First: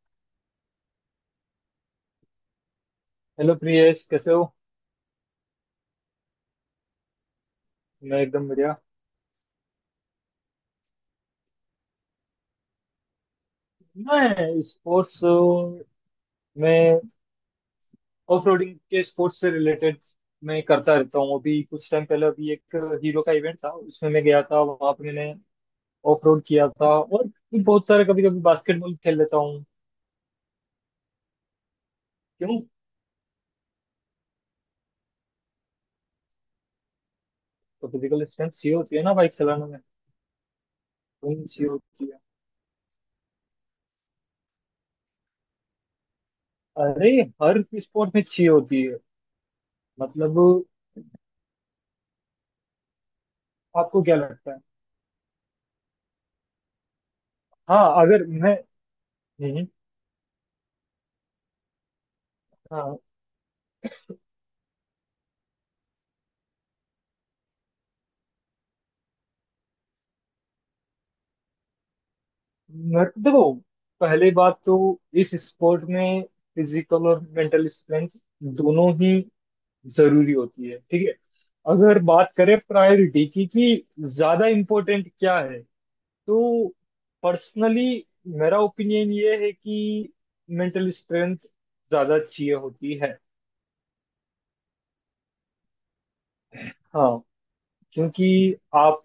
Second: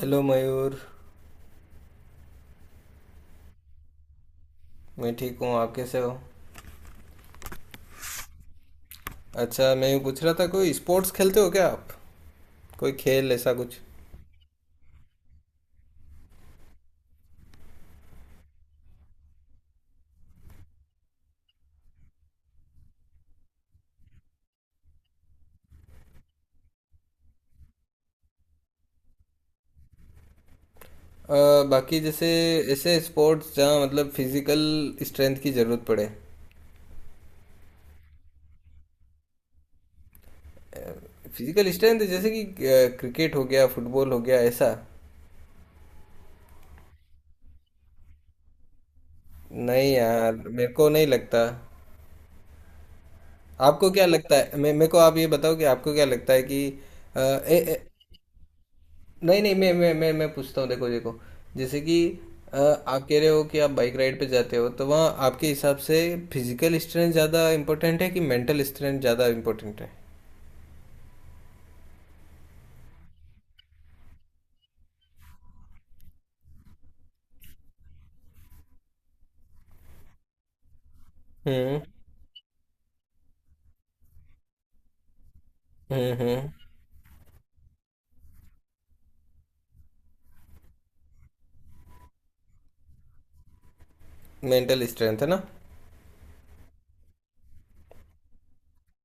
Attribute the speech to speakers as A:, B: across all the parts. A: Hello Mayur.
B: Hello Priyesh कैसे हो।
A: मैं ठीक हूँ, आप कैसे हो?
B: मैं एकदम बढ़िया।
A: अच्छा, मैं यूँ पूछ रहा था, कोई स्पोर्ट्स खेलते हो क्या आप? कोई खेल ऐसा कुछ?
B: मैं स्पोर्ट्स में ऑफ रोडिंग के स्पोर्ट्स से रिलेटेड मैं करता रहता हूँ। अभी कुछ टाइम पहले अभी एक हीरो का इवेंट था, उसमें मैं गया था। वहाँ पे मैंने ऑफ रोड किया था और भी बहुत सारे, कभी कभी बास्केटबॉल खेल लेता हूँ।
A: अ, बाकी जैसे
B: क्यों?
A: ऐसे स्पोर्ट्स जहाँ मतलब फिजिकल स्ट्रेंथ की ज़रूरत पड़े।
B: तो फिजिकल स्ट्रेंथ चाहिए होती है ना बाइक चलाने में, तुम चाहिए
A: फिजिकल स्ट्रेंथ,
B: होती है।
A: जैसे कि क्रिकेट हो गया, फुटबॉल हो गया, ऐसा।
B: अरे, हर स्पोर्ट में चाहिए होती है।
A: नहीं यार,
B: मतलब
A: मेरे को नहीं लगता। आपको
B: आपको
A: क्या
B: क्या
A: लगता
B: लगता
A: है?
B: है?
A: मे मेरे को आप ये बताओ कि आपको क्या लगता है कि।
B: हाँ, अगर मैं,
A: नहीं नहीं,
B: हम्म,
A: मैं पूछता हूँ, देखो देखो। जैसे कि अ,
B: हाँ
A: आप कह रहे हो कि आप बाइक राइड पे जाते हो, तो वहाँ आपके हिसाब से फिजिकल स्ट्रेंथ ज़्यादा इम्पोर्टेंट है कि मेंटल स्ट्रेंथ ज़्यादा इम्पोर्टेंट है?
B: मेरे को देखो, पहली बात तो इस स्पोर्ट में फिजिकल और मेंटल स्ट्रेंथ दोनों ही जरूरी होती है, ठीक है।
A: हम्म।
B: अगर बात करें प्रायोरिटी की कि ज्यादा इम्पोर्टेंट क्या है,
A: हम्म। हम्म।
B: तो पर्सनली मेरा ओपिनियन ये है कि मेंटल स्ट्रेंथ ज्यादा चाहिए होती है।
A: मेंटल स्ट्रेंथ है ना।
B: हाँ, क्योंकि आप,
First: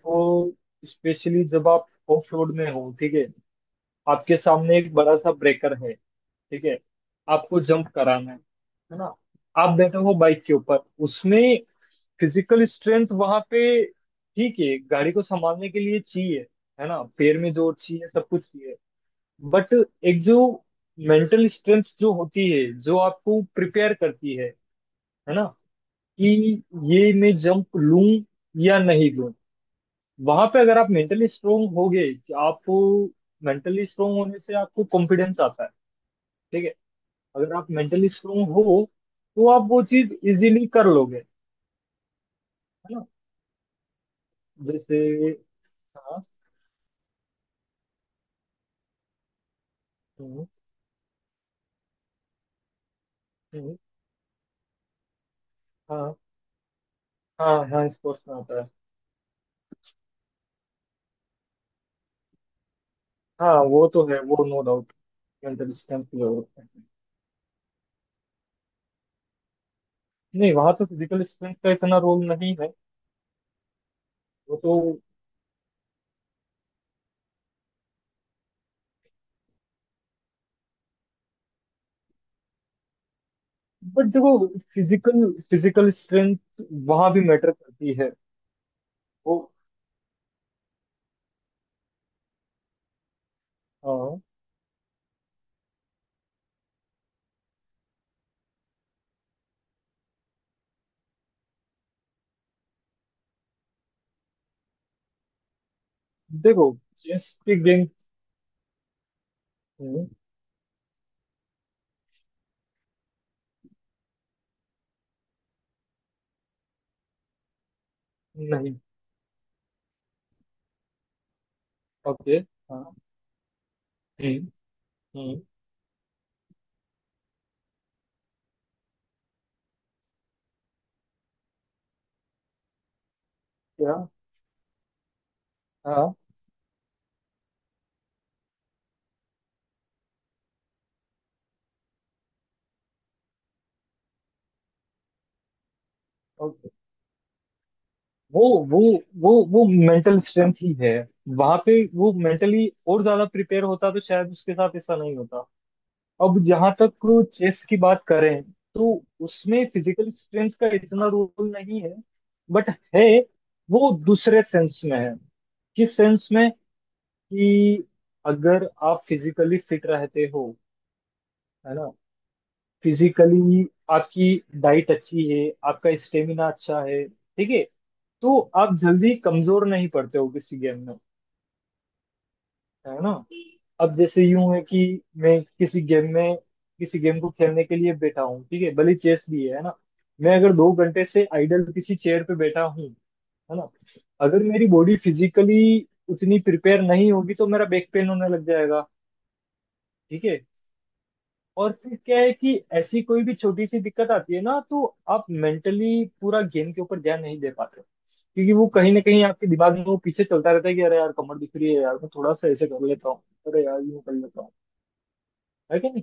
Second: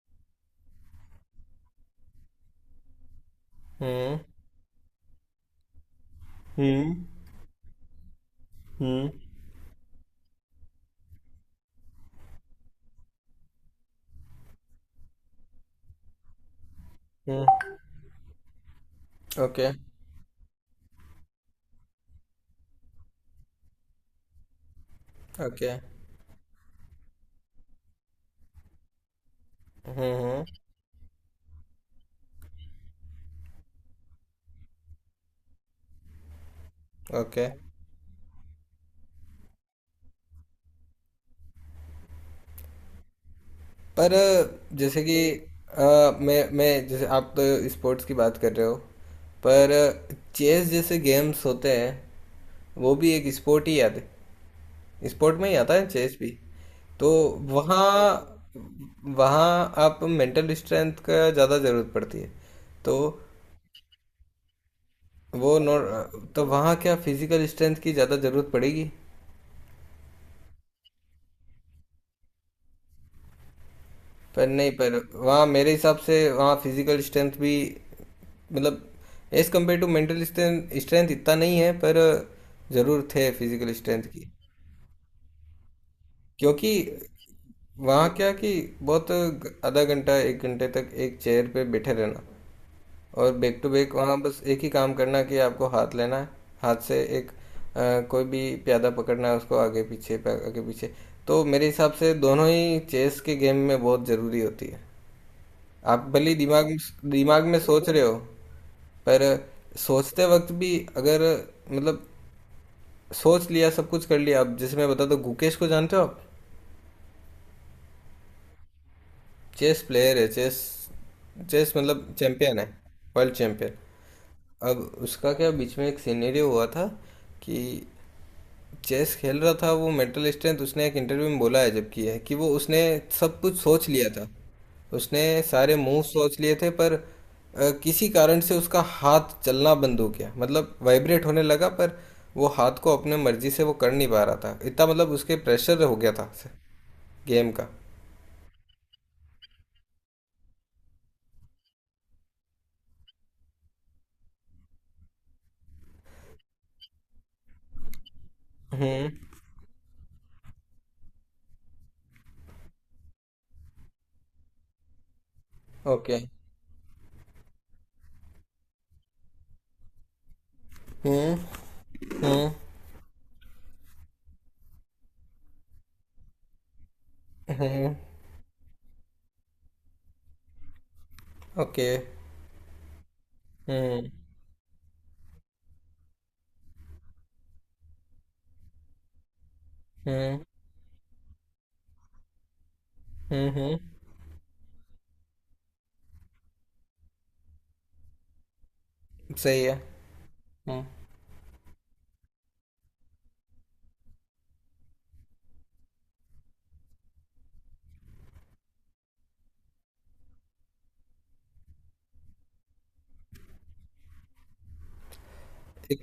B: स्पेशली जब आप ऑफ रोड में हो, ठीक है,
A: हम्म।
B: आपके सामने एक बड़ा सा ब्रेकर है, ठीक है,
A: हम्म।
B: आपको जंप कराना है
A: हम्म।
B: ना, आप बैठे हो बाइक के ऊपर। उसमें फिजिकल स्ट्रेंथ वहां पे, ठीक है, गाड़ी को संभालने के लिए चाहिए, है ना, पैर
A: हम्म।
B: में जोर चाहिए, सब कुछ चाहिए।
A: ओके।
B: बट एक जो मेंटल स्ट्रेंथ जो होती है जो आपको प्रिपेयर करती है ना,
A: ओके।
B: कि ये मैं जंप लूं या नहीं लूं।
A: हम्म। हम्म।
B: वहां पे अगर आप मेंटली स्ट्रोंग होगे कि आप, मेंटली स्ट्रोंग होने से आपको कॉन्फिडेंस आता है, ठीक है।
A: ओके।
B: अगर आप मेंटली स्ट्रोंग हो तो आप वो चीज इजीली कर लोगे, है ना,
A: पर
B: जैसे।
A: जैसे कि अ,
B: हाँ।
A: मैं जैसे, आप तो स्पोर्ट्स की बात कर रहे हो, पर
B: हम्म,
A: चेस जैसे गेम्स होते हैं, वो भी एक स्पोर्ट
B: हम्म,
A: ही आते, स्पोर्ट में ही आता है
B: हाँ,
A: चेस भी, तो
B: हाँ, हाँ
A: वहाँ
B: स्पोर्ट्स में आता है।
A: वहाँ आप मेंटल स्ट्रेंथ का ज़्यादा ज़रूरत पड़ती है। तो
B: हाँ वो तो है, वो नो डाउट,
A: वो
B: मेंटल
A: नो।
B: स्ट्रेंथ की
A: तो
B: जरूरत है।
A: वहाँ क्या फिजिकल स्ट्रेंथ की ज़्यादा ज़रूरत पड़ेगी?
B: नहीं, वहां तो फिजिकल स्ट्रेंथ का इतना रोल नहीं है।
A: पर
B: वो
A: नहीं,
B: तो,
A: पर वहाँ मेरे हिसाब से वहाँ फिजिकल स्ट्रेंथ भी, मतलब as compare to mental strength strength इतना नहीं है, पर ज़रूर थे फिजिकल स्ट्रेंथ
B: बट
A: की।
B: देखो, फिजिकल फिजिकल स्ट्रेंथ
A: क्योंकि
B: वहां भी मैटर करती
A: वहाँ
B: है।
A: क्या कि, बहुत,
B: वो।
A: आधा घंटा एक घंटे तक एक चेयर पे बैठे रहना, और बैक टू बैक वहाँ
B: हाँ।
A: बस एक ही काम करना कि आपको हाथ लेना है, हाथ से एक कोई भी प्यादा पकड़ना है उसको, आगे पीछे, आगे पीछे। तो मेरे हिसाब से दोनों ही चेस के गेम में बहुत ज़रूरी होती है। आप भले ही
B: देखो,
A: दिमाग
B: चेस
A: दिमाग
B: के
A: में
B: गेम।
A: सोच रहे हो, पर सोचते वक्त भी, अगर मतलब सोच लिया सब कुछ, कर लिया अब। जैसे मैं बताता हूँ, गुकेश को जानते हो आप?
B: नहीं।
A: चेस प्लेयर है। चेस चेस मतलब
B: ओके।
A: चैंपियन है,
B: हाँ।
A: World champion.
B: हम्म
A: अब उसका
B: हम्म।
A: क्या बीच में एक सिनेरियो हुआ था कि चेस खेल रहा था वो, मेंटल स्ट्रेंथ उसने एक इंटरव्यू में बोला है, जबकि है कि वो उसने सब कुछ सोच
B: क्या?
A: लिया था। उसने सारे मूव
B: हाँ।
A: सोच लिए थे, पर किसी कारण से उसका हाथ चलना बंद हो गया, मतलब वाइब्रेट होने लगा, पर वो हाथ को अपने मर्जी से वो कर नहीं पा रहा था, इतना मतलब उसके प्रेशर हो गया था
B: okay,
A: गेम का।
B: वो वो वो वो मेंटल स्ट्रेंथ ही है वहां पे। वो मेंटली और ज्यादा प्रिपेयर होता तो शायद उसके साथ ऐसा नहीं होता। अब जहां तक चेस की बात करें, तो
A: हम्म।
B: उसमें फिजिकल स्ट्रेंथ का इतना रोल नहीं है, बट है, वो दूसरे सेंस में है। किस
A: ओके।
B: सेंस में? कि अगर आप फिजिकली फिट रहते हो,
A: हम्म।
B: है ना,
A: हम्म।
B: फिजिकली आपकी डाइट अच्छी है, आपका स्टेमिना अच्छा है, ठीक है,
A: हम्म।
B: तो आप जल्दी कमजोर नहीं पड़ते हो किसी गेम में,
A: ओके।
B: है ना। अब
A: हम्म।
B: जैसे यूं है कि मैं किसी गेम में, किसी गेम को खेलने के लिए बैठा हूँ, ठीक है, भले चेस भी है ना, मैं
A: हम्म।
B: अगर दो घंटे से आइडल किसी चेयर पे बैठा हूँ, है
A: हम्म।
B: ना,
A: हम्म।
B: अगर मेरी बॉडी फिजिकली उतनी प्रिपेयर नहीं होगी तो मेरा बैक पेन होने लग जाएगा,
A: सही है।
B: ठीक है।
A: हम्म।
B: और फिर क्या है कि ऐसी कोई भी छोटी सी दिक्कत आती है ना तो आप मेंटली पूरा गेम के ऊपर ध्यान नहीं दे पाते हो। क्योंकि वो कहीं ना कहीं आपके दिमाग में वो पीछे चलता रहता है कि अरे यार कमर दिख रही है, यार मैं थोड़ा सा ऐसे कर लेता हूँ, अरे यार यूं कर लेता हूँ। है कि नहीं?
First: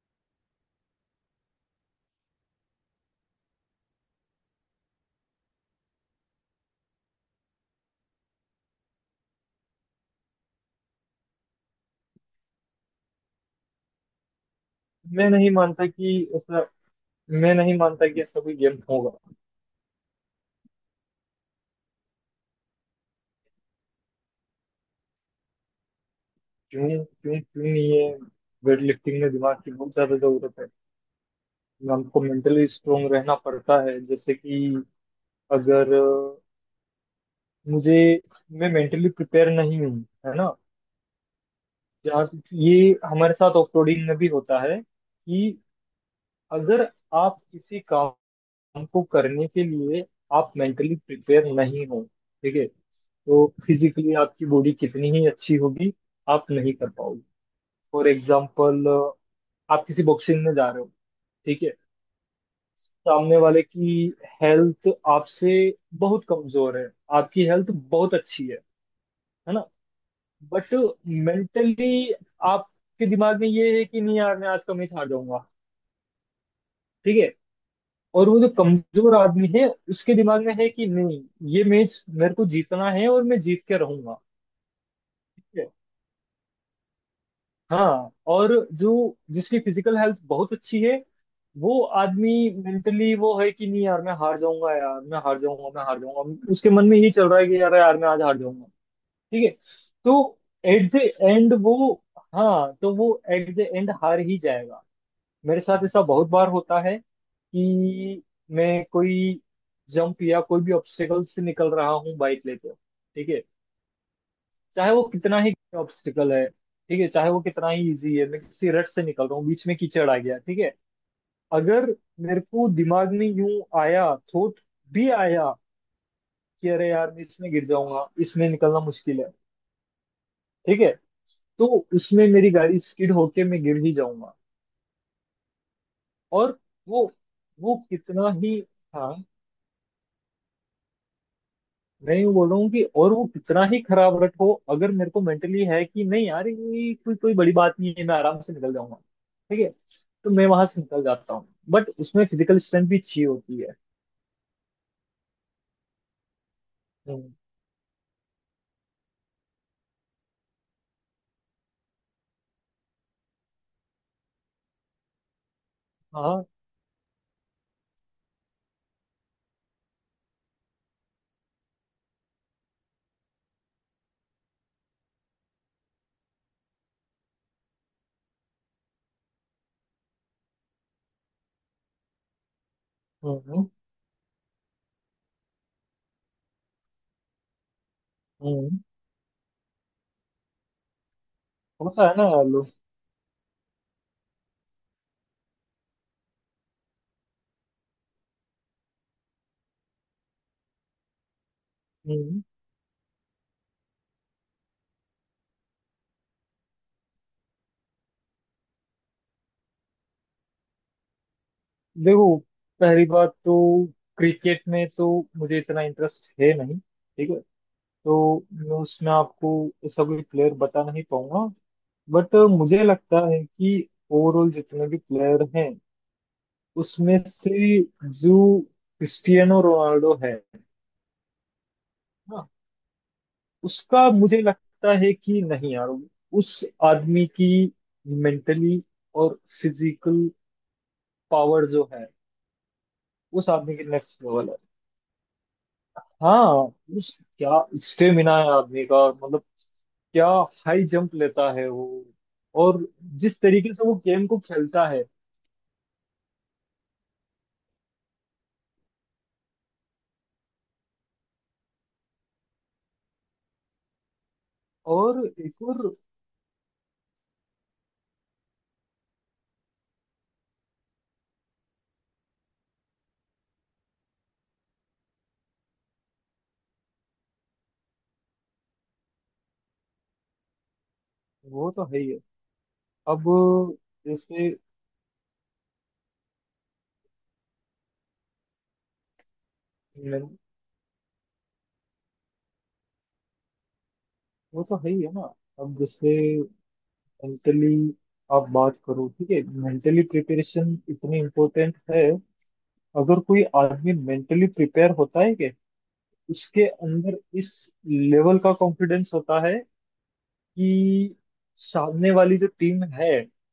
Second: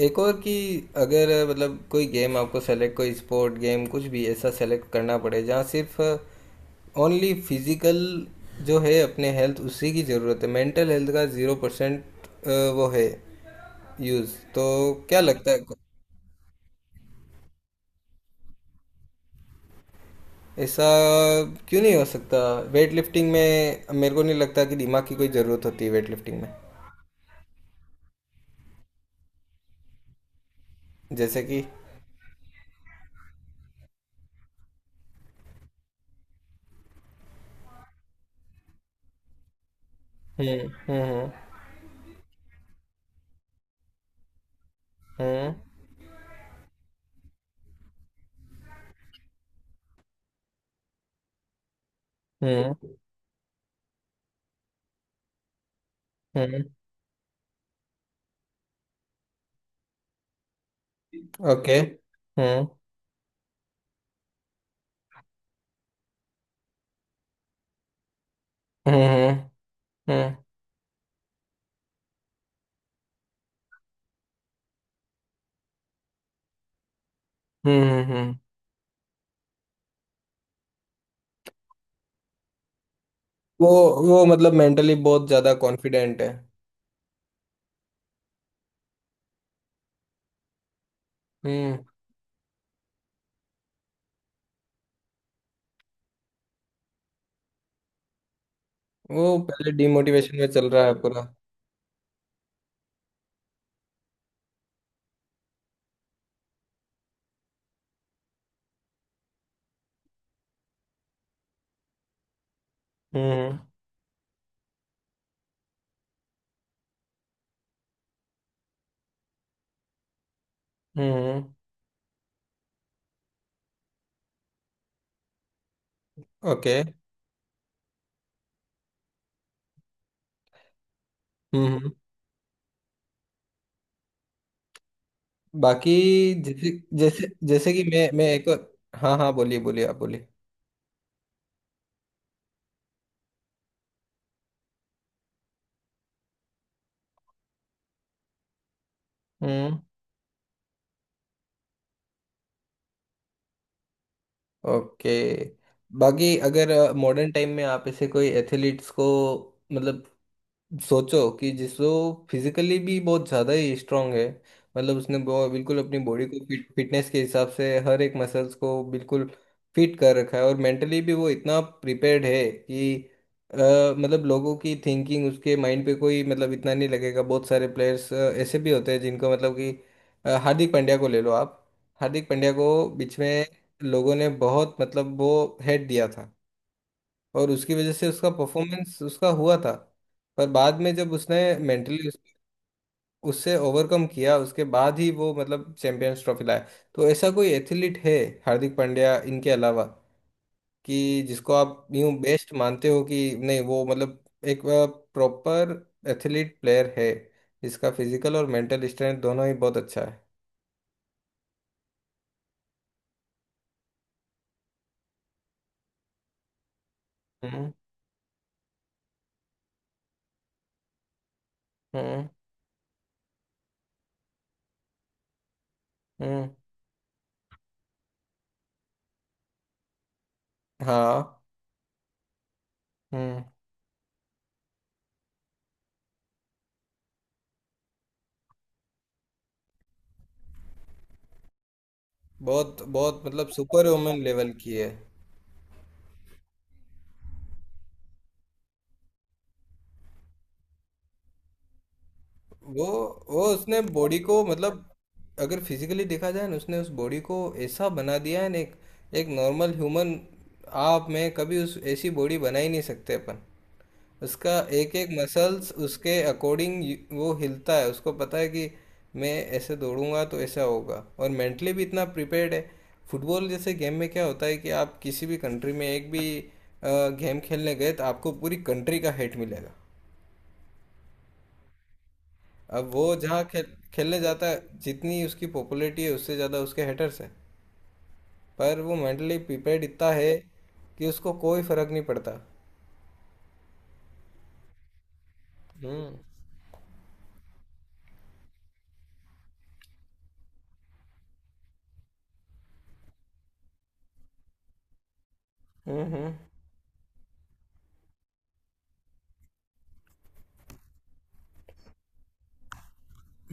A: एक और कि, अगर मतलब कोई गेम, आपको सेलेक्ट, कोई स्पोर्ट गेम कुछ भी ऐसा सेलेक्ट करना पड़े जहाँ सिर्फ ओनली फिजिकल जो है अपने हेल्थ उसी की ज़रूरत है, मेंटल हेल्थ का 0% वो है यूज़, तो क्या
B: मैं नहीं
A: लगता है?
B: मानता कि ऐसा, मैं नहीं मानता कि ऐसा कोई गेम होगा।
A: ऐसा क्यों नहीं हो सकता? वेट लिफ्टिंग में मेरे को नहीं लगता कि दिमाग की कोई ज़रूरत होती है, वेट लिफ्टिंग में।
B: क्यों क्यों क्यों नहीं है? वेट लिफ्टिंग में दिमाग की बहुत ज्यादा जरूरत है।
A: जैसे कि।
B: हमको मेंटली स्ट्रोंग रहना पड़ता है। जैसे कि अगर मुझे, मैं मेंटली प्रिपेयर नहीं हूँ, है ना
A: हम्म। हम्म।
B: यार। ये हमारे साथ ऑफरोडिंग में भी होता है
A: हम्म।
B: कि अगर आप किसी काम को करने के लिए आप मेंटली प्रिपेयर नहीं हो, ठीक है,
A: हम्म।
B: तो फिजिकली आपकी बॉडी कितनी ही अच्छी होगी, आप
A: हम्म।
B: नहीं कर पाओगे। फॉर एग्जाम्पल, आप किसी बॉक्सिंग में जा रहे हो, ठीक है,
A: ओके। हम्म। okay।
B: सामने वाले की हेल्थ आपसे बहुत कमजोर है, आपकी हेल्थ बहुत अच्छी है
A: हम्म। हम्म।
B: है ना,
A: हम्म। हम्म।
B: बट मेंटली आपके दिमाग में ये है कि नहीं यार मैं आज का मैच हार जाऊंगा, ठीक है।
A: हम्म।
B: और
A: हम्म।
B: वो जो कमजोर आदमी है उसके दिमाग में है कि नहीं, ये मैच मेरे को जीतना है और मैं जीत
A: वो
B: के रहूंगा,
A: वो मतलब मेंटली बहुत ज्यादा
B: ठीक है।
A: कॉन्फिडेंट है।
B: हाँ, और जो जिसकी फिजिकल हेल्थ बहुत अच्छी है,
A: हम्म।
B: वो आदमी मेंटली वो है कि नहीं यार मैं हार जाऊंगा, यार मैं हार जाऊंगा, मैं हार जाऊंगा, उसके मन में यही चल रहा है कि यार यार मैं आज हार जाऊंगा,
A: वो
B: ठीक है।
A: पहले डिमोटिवेशन
B: तो
A: में चल रहा
B: एट
A: है
B: द
A: पूरा।
B: एंड वो, हाँ तो वो एट द एंड हार ही जाएगा। मेरे साथ ऐसा बहुत बार होता है कि मैं कोई जंप या कोई भी ऑब्स्टिकल से निकल रहा हूँ बाइक लेते हुए, ठीक है,
A: हम्म।
B: चाहे वो कितना ही ऑब्स्टिकल है, ठीक है, चाहे वो कितना ही इजी है, मैं किसी रट से निकल रहा हूँ, बीच में कीचड़ आ गया, ठीक है,
A: हम्म।
B: अगर मेरे को दिमाग में यूं आया, थोट भी आया कि
A: ओके।
B: अरे यार मैं इसमें गिर जाऊंगा, इसमें निकलना मुश्किल है, ठीक है, तो
A: हम्म।
B: उसमें मेरी गाड़ी स्किड होके मैं गिर ही जाऊंगा।
A: बाकी
B: और
A: जैसे
B: वो
A: जैसे जैसे
B: वो
A: कि मैं
B: कितना
A: एक
B: ही,
A: और,
B: हाँ,
A: हाँ हाँ, बोलिए बोलिए, आप बोलिए।
B: नहीं, मैं यूं बोल रहा हूँ कि और वो कितना ही खराब रट हो, अगर मेरे को मेंटली है कि नहीं यार ये कोई कोई बड़ी बात नहीं है, मैं आराम से निकल जाऊंगा, ठीक है,
A: हम्म।
B: तो मैं वहां से निकल जाता हूँ, बट उसमें फिजिकल स्ट्रेंथ भी चाहिए होती है।
A: ओके। बाकी अगर मॉडर्न
B: हम्म,
A: टाइम में आप ऐसे कोई एथलीट्स को, मतलब सोचो कि, जिसको फिजिकली भी बहुत ज़्यादा ही स्ट्रांग है, मतलब उसने बिल्कुल अपनी बॉडी
B: हाँ,
A: को फिटनेस के हिसाब से हर एक मसल्स को बिल्कुल फिट कर रखा है, और मेंटली भी वो इतना प्रिपेयर्ड है कि अ, मतलब लोगों की थिंकिंग उसके माइंड पे कोई मतलब इतना नहीं लगेगा। बहुत सारे प्लेयर्स ऐसे भी होते हैं जिनको मतलब कि हार्दिक पांड्या को ले लो आप। हार्दिक पांड्या को बीच में
B: हम्म
A: लोगों ने बहुत मतलब वो हेट दिया था, और उसकी वजह से उसका
B: हम्म।
A: परफॉर्मेंस उसका हुआ था। पर बाद में जब उसने
B: होता
A: मेंटली
B: है ना यार लोग।
A: उससे ओवरकम किया, उसके बाद ही वो मतलब चैंपियंस ट्रॉफी लाया। तो ऐसा कोई एथलीट है हार्दिक पांड्या इनके अलावा, कि जिसको आप यूं
B: हम्म।
A: बेस्ट मानते हो कि नहीं वो मतलब एक प्रॉपर एथलीट प्लेयर है, जिसका फिजिकल और मेंटल स्ट्रेंथ दोनों ही बहुत अच्छा है।
B: देखो, पहली बात तो क्रिकेट में तो मुझे इतना इंटरेस्ट है नहीं, ठीक है,
A: हम्म।
B: तो मैं उसमें आपको ऐसा कोई प्लेयर बता नहीं पाऊंगा,
A: हम्म।
B: बट मुझे लगता है कि ओवरऑल जितने भी प्लेयर हैं
A: हम्म।
B: उसमें से जो क्रिस्टियानो रोनाल्डो है
A: हाँ।
B: ना,
A: हम्म।
B: उसका मुझे लगता है कि नहीं यार, उस आदमी की मेंटली और फिजिकल पावर जो है,
A: बहुत बहुत
B: उस
A: मतलब
B: आदमी की
A: super women
B: next level
A: level
B: है।
A: की है।
B: हाँ। उस क्या स्टेमिना है आदमी का, मतलब क्या हाई जंप लेता है वो,
A: वो
B: और जिस
A: वो
B: तरीके
A: उसने
B: से वो
A: बॉडी
B: गेम को
A: को, मतलब
B: खेलता है।
A: अगर फिजिकली देखा जाए ना, उसने उस बॉडी को ऐसा बना दिया है ना। एक एक नॉर्मल ह्यूमन आप में कभी उस ऐसी बॉडी बना ही नहीं सकते अपन। उसका एक एक
B: और एक
A: मसल्स
B: और,
A: उसके अकॉर्डिंग वो हिलता है, उसको पता है कि मैं ऐसे दौड़ूंगा तो ऐसा होगा, और मेंटली भी इतना प्रिपेयर्ड है। फुटबॉल जैसे गेम में क्या होता है कि आप किसी भी कंट्री में एक भी गेम खेलने गए, तो आपको पूरी कंट्री का हेट मिलेगा।
B: वो तो है ही है।
A: अब वो
B: अब
A: जहाँ खेलने जाता
B: जैसे,
A: है, जितनी उसकी पॉपुलैरिटी है उससे ज़्यादा उसके हेटर्स हैं, पर वो मेंटली प्रिपेयर्ड इतना है
B: मैं-,
A: कि उसको कोई फर्क नहीं पड़ता।
B: वो तो है ही है ना। अब जैसे
A: हम्म।
B: मेंटली आप बात करो, ठीक है, मेंटली प्रिपरेशन इतनी इम्पोर्टेंट है। अगर कोई आदमी मेंटली प्रिपेयर होता है कि उसके अंदर इस लेवल का कॉन्फिडेंस होता है कि सामने वाली जो टीम है,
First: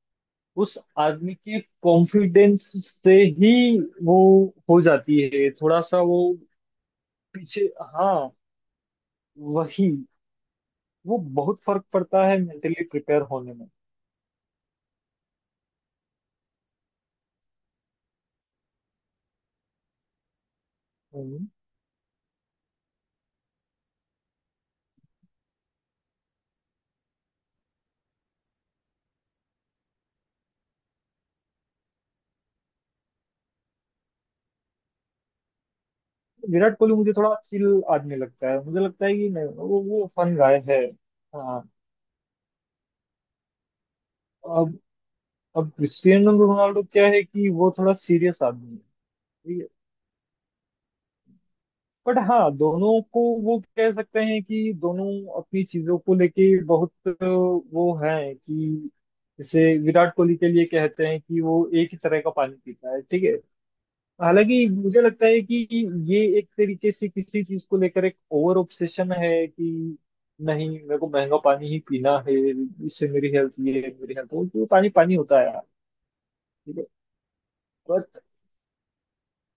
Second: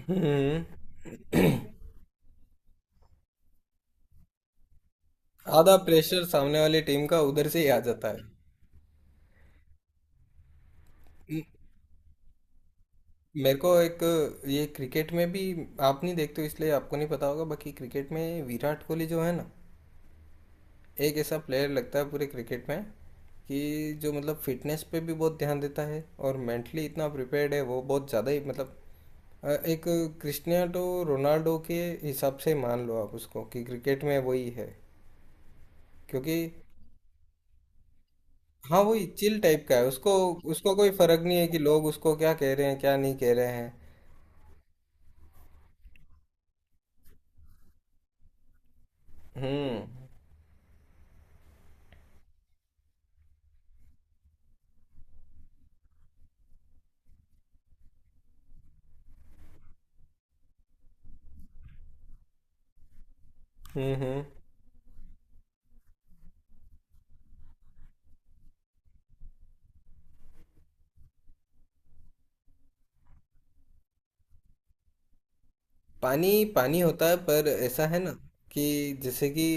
A: हम्म।
B: उस आदमी के कॉन्फिडेंस से ही वो हो जाती है
A: आधा
B: थोड़ा सा वो
A: प्रेशर सामने वाली टीम का उधर से
B: पीछे।
A: ही आ
B: हाँ,
A: जाता है।
B: वही, वो बहुत फर्क पड़ता है मेंटली प्रिपेयर होने
A: मेरे
B: में।
A: को एक, ये क्रिकेट में भी आप नहीं देखते हो इसलिए आपको नहीं पता होगा, बाकी क्रिकेट में विराट कोहली जो है ना, एक ऐसा
B: हम्म।
A: प्लेयर लगता है पूरे क्रिकेट में, कि जो मतलब फिटनेस पे भी बहुत ध्यान देता है और मेंटली इतना प्रिपेयर्ड है, वो बहुत ज़्यादा ही मतलब एक क्रिस्टियानो रोनाल्डो के हिसाब से मान लो आप उसको, कि क्रिकेट में वही है। क्योंकि
B: विराट कोहली मुझे थोड़ा चिल आदमी लगता है, मुझे
A: हाँ, वही
B: लगता है कि
A: चिल
B: नहीं
A: टाइप का
B: वो
A: है।
B: वो
A: उसको
B: फन गाय
A: उसको
B: है।
A: कोई फर्क नहीं है कि
B: हाँ।
A: लोग उसको क्या कह रहे हैं, क्या नहीं कह रहे हैं।
B: अब अब क्रिस्टियानो रोनाल्डो क्या है कि वो थोड़ा सीरियस आदमी है,
A: हम्म।
B: बट हाँ दोनों को वो कह सकते हैं कि दोनों अपनी चीजों को लेके बहुत वो है कि, जैसे विराट कोहली के लिए कहते हैं कि वो एक ही तरह का पानी पीता है, ठीक है।
A: हम्म। हम्म।
B: हालांकि मुझे लगता है कि ये एक तरीके से किसी चीज को लेकर एक ओवर ऑब्सेशन है कि नहीं मेरे को महंगा पानी ही पीना है, इससे मेरी हेल्थ ये है, मेरी हेल्थ वो, तो पानी पानी होता है यार,
A: पानी
B: ठीक
A: पानी
B: है,
A: होता है, पर ऐसा है ना
B: बट
A: कि जैसे कि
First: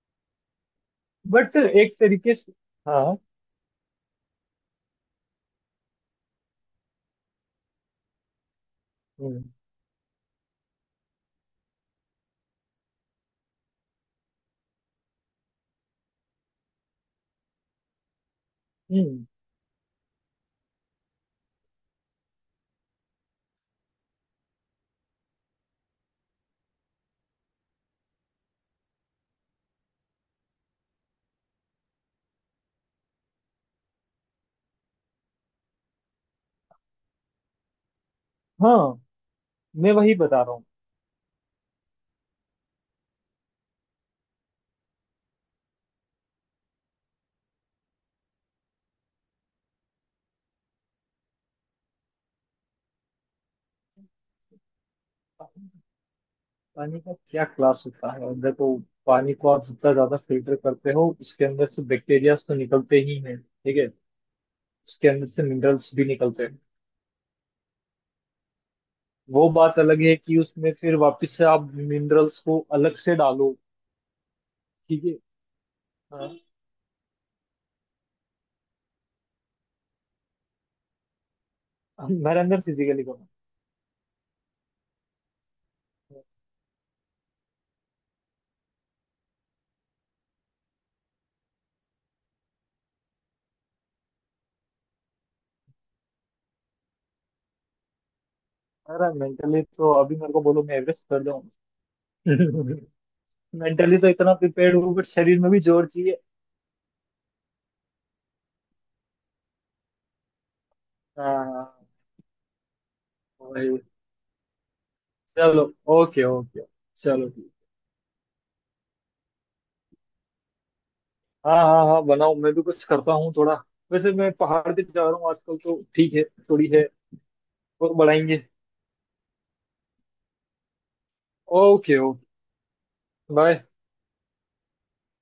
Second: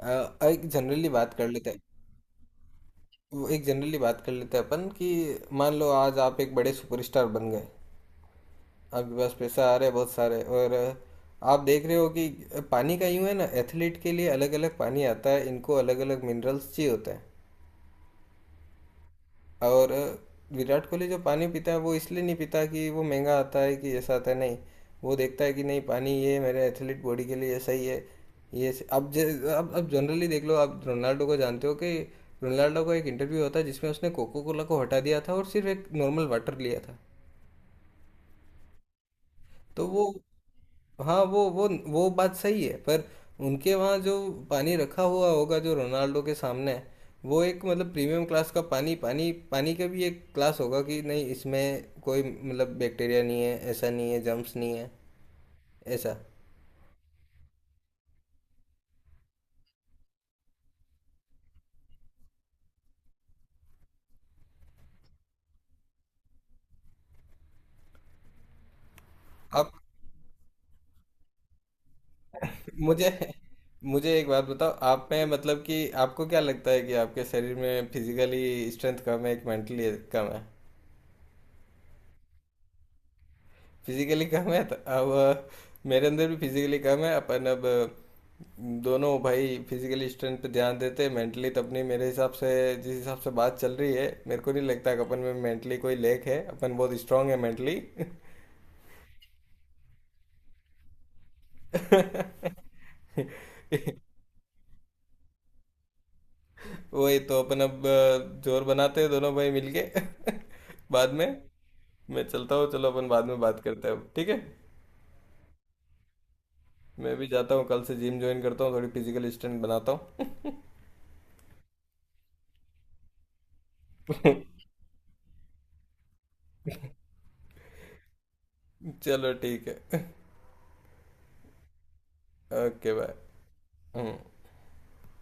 A: अ, एक जनरली बात कर
B: बट
A: लेते हैं
B: एक तरीके से, हाँ।
A: एक जनरली बात कर लेते हैं अपन, कि मान लो आज आप एक बड़े सुपरस्टार बन गए, आपके पास
B: हम्म
A: पैसा आ रहा है बहुत सारे, और आप देख रहे हो कि पानी का यूं है ना, एथलीट के लिए अलग अलग पानी आता है, इनको अलग अलग मिनरल्स चाहिए होता है।
B: हम्म,
A: और विराट कोहली जो पानी पीता है वो इसलिए नहीं पीता कि वो महंगा आता है, कि ऐसा आता है, नहीं। वो देखता है कि नहीं, पानी ये मेरे एथलीट बॉडी के लिए सही है। ये स- अब जे अब जनरली देख लो, आप रोनाल्डो को जानते हो कि रोनाल्डो का एक इंटरव्यू होता है जिसमें उसने कोको कोला को हटा दिया था और सिर्फ एक नॉर्मल वाटर लिया था।
B: हाँ,
A: तो
B: मैं
A: वो,
B: वही बता रहा हूँ।
A: हाँ, वो बात सही है, पर उनके वहाँ जो पानी रखा हुआ होगा जो रोनाल्डो के सामने है, वो एक मतलब प्रीमियम क्लास का पानी। पानी का भी एक क्लास होगा कि नहीं, इसमें कोई मतलब बैक्टीरिया नहीं है, ऐसा नहीं है जर्म्स नहीं है, ऐसा।
B: पानी का क्या क्लास होता है? और देखो, पानी को आप जितना ज्यादा फिल्टर करते हो उसके अंदर से बैक्टीरियाज तो निकलते ही हैं, ठीक है, उसके अंदर से मिनरल्स भी निकलते हैं। वो
A: आप
B: बात अलग है कि उसमें फिर वापस से आप मिनरल्स को अलग
A: मुझे
B: से डालो।
A: मुझे एक बात बताओ,
B: ठीक
A: आप
B: है।
A: में मतलब कि आपको
B: अ,
A: क्या लगता है कि आपके शरीर में फिजिकली स्ट्रेंथ कम है कि मेंटली कम है?
B: मेरा अंदर फिजिकली कम है।
A: फिजिकली कम है तो अब, मेरे अंदर भी फिजिकली कम है अपन। अब दोनों भाई फिजिकली स्ट्रेंथ पे ध्यान देते हैं, मेंटली तो अपनी मेरे हिसाब से जिस हिसाब से बात चल रही है, मेरे को नहीं लगता कि अपन में मेंटली कोई लेक है, अपन बहुत स्ट्रांग है मेंटली।
B: मेरा मेंटली तो अभी मेरे को बोलो मैं एवरेस्ट कर जाऊं। मेंटली तो इतना प्रिपेयर्ड हूँ, बट शरीर में भी जोर चाहिए।
A: वही तो अपन अब, जोर बनाते हैं दोनों भाई मिलके। बाद में,
B: हाँ हाँ, हाँ,
A: मैं चलता हूँ, चलो अपन बाद में बात
B: वही,
A: करते हैं अब, ठीक है?
B: चलो, ओके ओके,
A: मैं भी
B: चलो ठीक।
A: जाता हूँ, कल से जिम ज्वाइन करता हूँ, थोड़ी फिजिकल स्ट्रेंथ बनाता हूँ।
B: हाँ हाँ हाँ, बनाओ, मैं भी कुछ करता हूँ थोड़ा। वैसे मैं पहाड़ पे जा रहा हूँ आजकल, तो ठीक है, थोड़ी है, और बढ़ाएंगे।
A: चलो ठीक है।
B: Okay okay,
A: okay bye.
B: Bye.
A: うん।